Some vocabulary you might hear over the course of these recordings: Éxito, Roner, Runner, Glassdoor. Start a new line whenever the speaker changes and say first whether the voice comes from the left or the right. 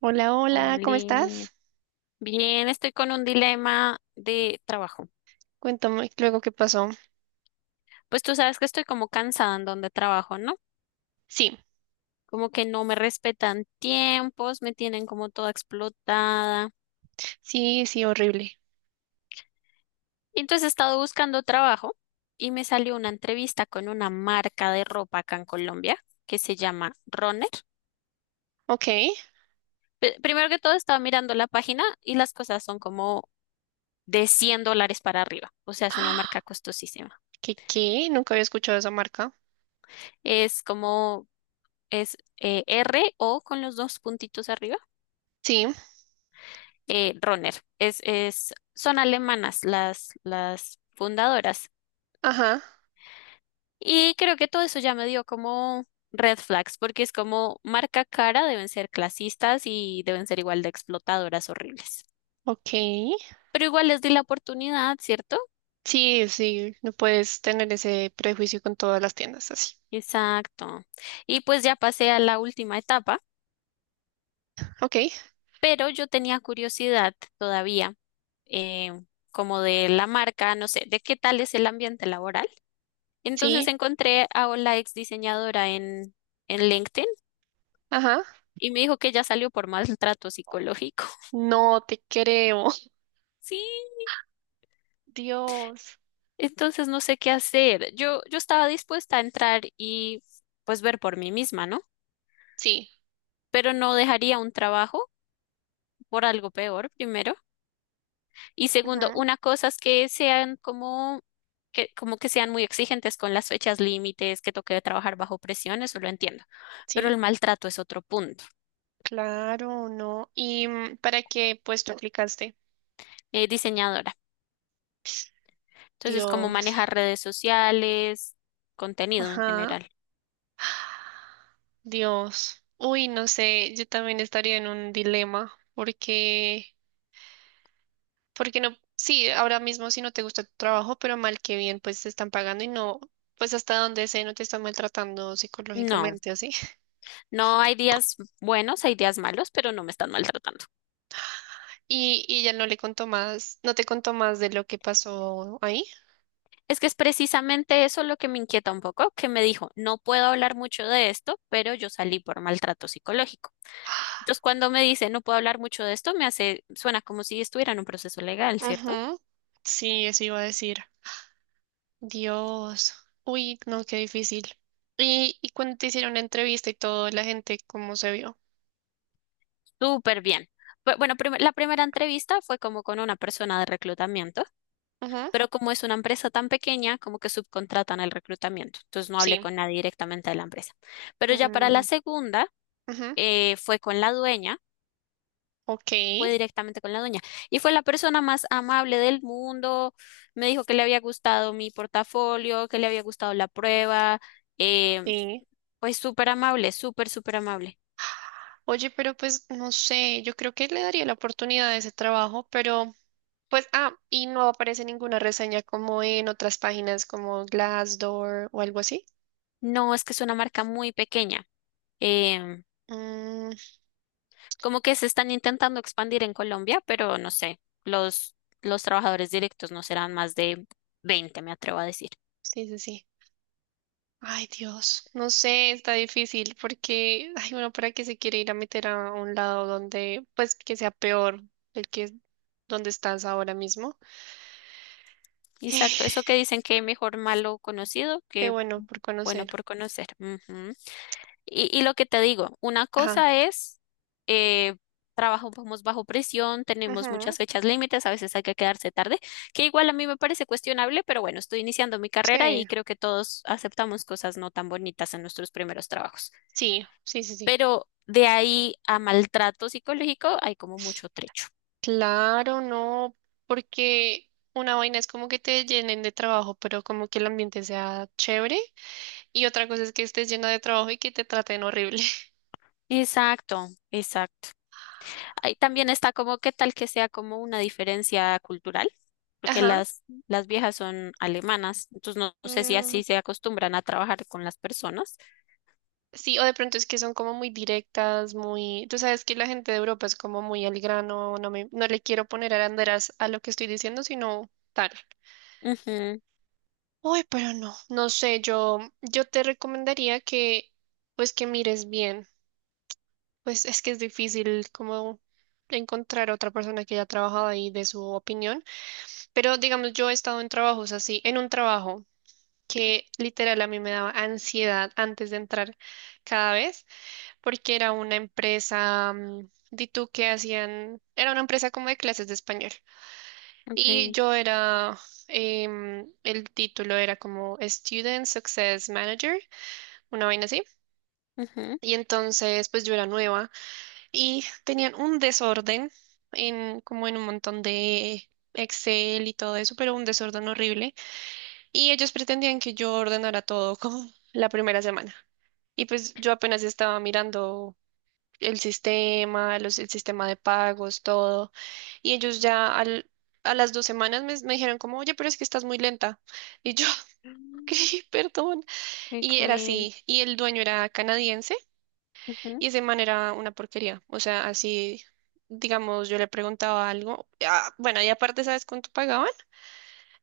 right: Hola, hola, ¿cómo
left: Oli.
right: estás?
left: Bien, estoy con un dilema de trabajo.
right: Cuéntame luego qué pasó.
left: Pues tú sabes que estoy como cansada en donde trabajo, ¿no?
right: Sí,
left: Como que no me respetan tiempos, me tienen como toda explotada.
right: sí, sí, horrible.
left: Y entonces he estado buscando trabajo y me salió una entrevista con una marca de ropa acá en Colombia que se llama Runner.
right: Ok.
left: Primero que todo estaba mirando la página y las cosas son como de $100 para arriba, o sea, es una marca
right: Ah,
left: costosísima.
right: ¿Qué, qué? Nunca había escuchado esa marca.
left: Es como es R o con los dos puntitos arriba.
right: Sí,
left: Roner. Son alemanas las fundadoras.
right: ajá,
left: Y creo que todo eso ya me dio como red flags, porque es como marca cara, deben ser clasistas y deben ser igual de explotadoras horribles.
right: ok.
left: Pero igual les di la oportunidad, ¿cierto?
right: Sí, sí, no puedes tener ese prejuicio con todas las tiendas así.
left: Exacto. Y pues ya pasé a la última etapa,
right: Ok,
left: pero yo tenía curiosidad todavía, eh, como de la marca, no sé, de qué tal es el ambiente laboral.
right: sí,
left: Entonces encontré a la ex diseñadora en LinkedIn
right: ajá.
left: y me dijo que ya salió por maltrato psicológico.
right: No te creo.
left: Sí,
right: Dios.
left: entonces no sé qué hacer. Yo estaba dispuesta a entrar y pues ver por mí misma, ¿no?
right: Sí,
left: Pero no dejaría un trabajo por algo peor, primero. Y segundo,
right: ajá,
left: una cosa es que sean como que sean muy exigentes con las fechas límites, que toque trabajar bajo presión, eso lo entiendo. Pero
right: sí,
left: el maltrato es otro punto.
right: claro, no. ¿Y mm, para qué puesto aplicaste?
left: Diseñadora. Entonces, ¿cómo
right: Dios,
left: manejar redes sociales, contenido en
right: ajá.
left: general?
right: Dios, uy, no sé, yo también estaría en un dilema porque, porque no, sí, ahora mismo si no te gusta tu trabajo, pero mal que bien, pues te están pagando y no, pues hasta donde sé, no te están maltratando
left: No,
right: psicológicamente así.
left: no hay días buenos, hay días malos, pero no me están maltratando.
right: Y ya no le contó más, no te contó más de lo que pasó ahí.
left: Es que es precisamente eso lo que me inquieta un poco, que me dijo, no puedo hablar mucho de esto, pero yo salí por maltrato psicológico. Entonces, cuando me dice, no puedo hablar mucho de esto, me hace, suena como si estuviera en un proceso legal, ¿cierto?
right: Ujú, sí, eso iba a decir. Dios, uy, no, qué difícil. Y cuando te hicieron la entrevista y todo, la gente, ¿cómo se vio?
left: Súper bien. Bueno, la primera entrevista fue como con una persona de reclutamiento.
right: Ujú,
left: Pero como es una empresa tan pequeña, como que subcontratan el reclutamiento. Entonces no hablé
right: sí.
left: con nadie directamente de la empresa. Pero ya para la
right: Mm,
left: segunda,
right: ujú.
left: fue con la dueña,
right: Ok,
left: fue directamente con la dueña. Y fue la persona más amable del mundo. Me dijo que le había gustado mi portafolio, que le había gustado la prueba. Eh,
right: sí.
left: pues súper amable, súper, súper amable.
right: Oye, pero pues no sé, yo creo que le daría la oportunidad a ese trabajo, pero pues, ah, y no aparece ninguna reseña como en otras páginas como Glassdoor o algo así.
left: No, es que es una marca muy pequeña. em,
right: Mm,
left: Como que se están intentando expandir en Colombia, pero no sé, los, los trabajadores directos no serán más de 20, me atrevo a decir.
right: sí, sí, sí. Ay, Dios, no sé, está difícil porque, ay, bueno, ¿para qué se quiere ir a meter a un lado donde, pues, que sea peor el que donde estás ahora mismo?
left: Exacto, eso que dicen que mejor malo conocido
right: Qué
left: que
right: bueno por
left: bueno
right: conocer.
left: por conocer. Ujú. Y lo que te digo, una
right: Ajá.
left: cosa es, eh, trabajamos bajo presión, tenemos muchas
right: Ujú,
left: fechas límites, a veces hay que quedarse tarde, que igual a mí me parece cuestionable, pero bueno, estoy iniciando mi carrera
right: sí,
left: y creo que todos aceptamos cosas no tan bonitas en nuestros primeros trabajos.
right: sí, sí, sí, sí.
left: Pero de ahí a maltrato psicológico hay como mucho trecho.
right: Claro, no, porque una vaina es como que te llenen de trabajo, pero como que el ambiente sea chévere, y otra cosa es que estés llena de trabajo y que te traten horrible.
left: Exacto, exacto. Ahí también está como qué tal que sea como una diferencia cultural, porque
right: Ajá.
left: las viejas son alemanas, entonces no, no sé si
right: Mm,
left: así se acostumbran a trabajar con las personas.
right: sí, o de pronto es que son como muy directas, muy... Tú sabes que la gente de Europa es como muy al grano, no le quiero poner aranderas a lo que estoy diciendo, sino tal.
left: Ujú,
right: Uy, pero no, no sé, yo te recomendaría que, pues que mires bien. Pues es que es difícil como encontrar a otra persona que haya trabajado ahí de su opinión, pero digamos, yo he estado en trabajos así, en un trabajo que literal a mí me daba ansiedad antes de entrar cada vez, porque era una empresa, mm, di tú que hacían, era una empresa como de clases de español,
left: ok,
right: y yo era, el título era como Student Success Manager, una vaina así,
left: ujú.
right: y entonces pues yo era nueva. Y tenían un desorden en como en un montón de Excel y todo eso, pero un desorden horrible. Y ellos pretendían que yo ordenara todo como la primera semana. Y pues yo apenas estaba mirando el sistema, el sistema de pagos, todo. Y ellos ya al, a las 2 semanas me dijeron como, oye, pero es que estás muy lenta. Y yo, ok,
left: Mm,
right: perdón.
left: qué
right: Y era
left: cruel.
right: así. Y el dueño era canadiense.
left: Ujú.
right: Y ese man era una porquería. O sea, así, digamos, yo le preguntaba algo. Ah, bueno, y aparte, ¿sabes cuánto pagaban?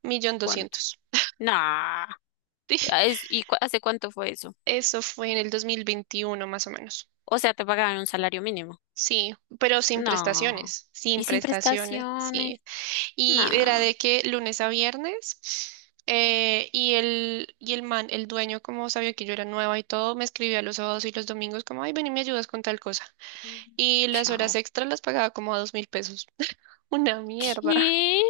right: Millón
left: ¿Cuánto?
right: doscientos.
left: Nah. Ah, ¿y hace cuánto fue eso?
right: Eso fue en el 2021 más o menos.
left: O sea, te pagaban un salario mínimo.
right: Sí, pero sin
left: No.
right: prestaciones, sin
left: Y sin
right: prestaciones,
left: prestaciones.
right: sí. Y era
left: Nah.
right: de que lunes a viernes, y el man, el dueño, como sabía que yo era nueva y todo, me escribía los sábados y los domingos como, ay, ven y me ayudas con tal cosa.
left: Mm,
right: Y las horas
left: chao.
right: extras las pagaba como a 2.000 pesos. Una mierda.
left: ¿Qué?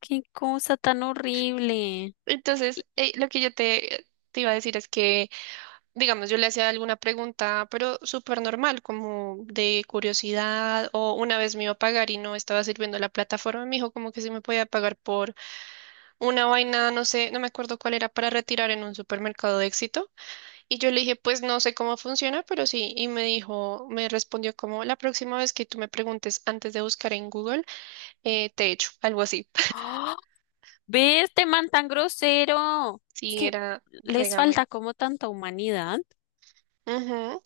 left: Qué cosa tan horrible.
right: Entonces,
left: Y-
right: lo que yo te, te iba a decir es que, digamos, yo le hacía alguna pregunta, pero súper normal, como de curiosidad, o una vez me iba a pagar y no estaba sirviendo la plataforma, me dijo como que sí me podía pagar por una vaina, no sé, no me acuerdo cuál era, para retirar en un supermercado de Éxito. Y yo le dije, pues no sé cómo funciona, pero sí, y me dijo, me respondió como, la próxima vez que tú me preguntes antes de buscar en Google, te echo, algo así.
left: Ve este man tan grosero. Es
right: Sí,
left: que
right: era
left: les
right: regamen.
left: falta como tanta humanidad.
right: Ujú.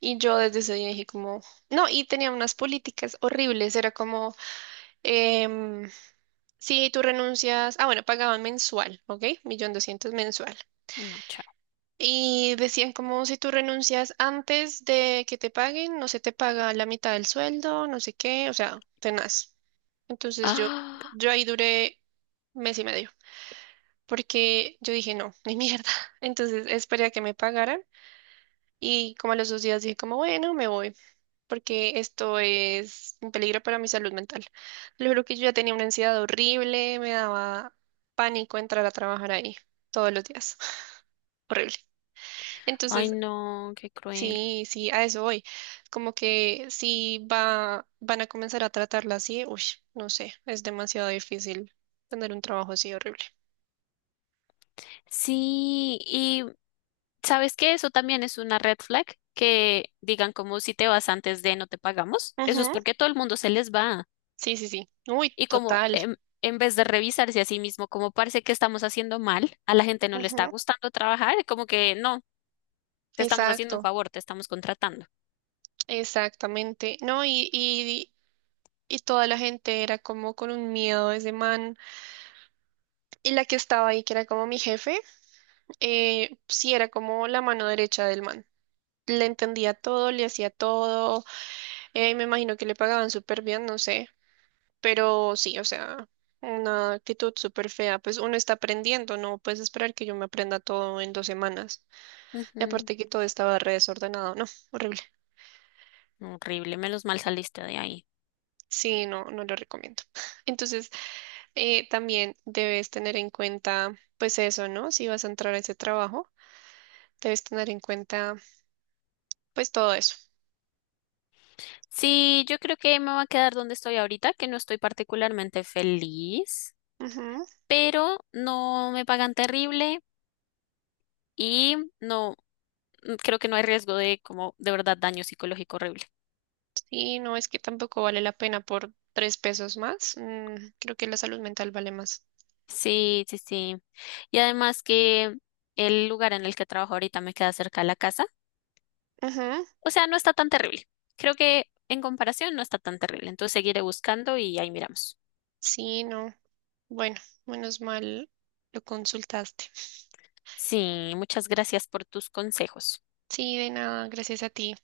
right: Y yo desde ese día dije como, no, y tenía unas políticas horribles, era como, em, si tú renuncias, ah, bueno, pagaban mensual, ¿ok? 1.200.000 mensual.
left: No, chao.
right: Y decían como, si tú renuncias antes de que te paguen, no se te paga la mitad del sueldo, no sé qué, o sea, tenaz. Entonces yo,
left: Ah,
right: yo ahí duré mes y medio, porque yo dije, no, ni mierda. Entonces esperé a que me pagaran. Y como a los 2 días dije como, bueno, me voy, porque esto es un peligro para mi salud mental. Lo juro que yo ya tenía una ansiedad horrible, me daba pánico entrar a trabajar ahí todos los días. Horrible.
left: ay,
right: Entonces,
left: no, qué cruel.
right: sí, sí, a eso voy. Como que si va, van a comenzar a tratarla así, uy, no sé, es demasiado difícil tener un trabajo así horrible.
left: Sí, y ¿sabes qué? Eso también es una red flag que digan como si te vas antes de no te pagamos. Eso es
right: Ujú,
left: porque todo el mundo se les va.
right: sí, sí, sí. Uy,
left: Y como
right: total.
left: en vez de revisarse a sí mismo, como parece que estamos haciendo mal, a la gente no le está
right: Ujú,
left: gustando trabajar, como que no. Te estamos haciendo un
right: exacto,
left: favor, te estamos contratando.
right: exactamente. No, y toda la gente era como con un miedo de ese man. Y la que estaba ahí, que era como mi jefe, sí era como la mano derecha del man. Le entendía todo, le hacía todo, me imagino que le pagaban súper bien, no sé, pero sí, o sea, una actitud súper fea, pues uno está aprendiendo, no puedes esperar que yo me aprenda todo en 2 semanas. Y
left: Ujú,
right: aparte que todo estaba re desordenado, no, horrible.
left: horrible, menos mal saliste de ahí.
right: Sí, no, no lo recomiendo. Entonces, también debes tener en cuenta, pues eso, ¿no? Si vas a entrar a ese trabajo, debes tener en cuenta, pues todo eso.
left: Sí, yo creo que me voy a quedar donde estoy ahorita, que no estoy particularmente feliz,
right: Ujú.
left: pero no me pagan terrible y no, creo que no hay riesgo de como de verdad daño psicológico horrible.
right: Y no es que tampoco vale la pena por tres pesos más. Mm, creo que la salud mental vale más.
left: Sí, sí, sí. Y además que el lugar en el que trabajo ahorita me queda cerca de la casa.
right: Ujú.
left: O sea, no está tan terrible. Creo que en comparación no está tan terrible. Entonces seguiré buscando y ahí miramos.
right: Sí, no. Bueno, menos mal lo consultaste.
left: Sí, muchas gracias por tus consejos.
right: Sí, de nada, gracias a ti.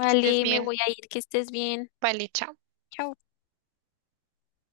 right: Que estés
left: me
right: bien.
left: voy a ir, que estés bien.
right: Vale, chao.
left: Chao.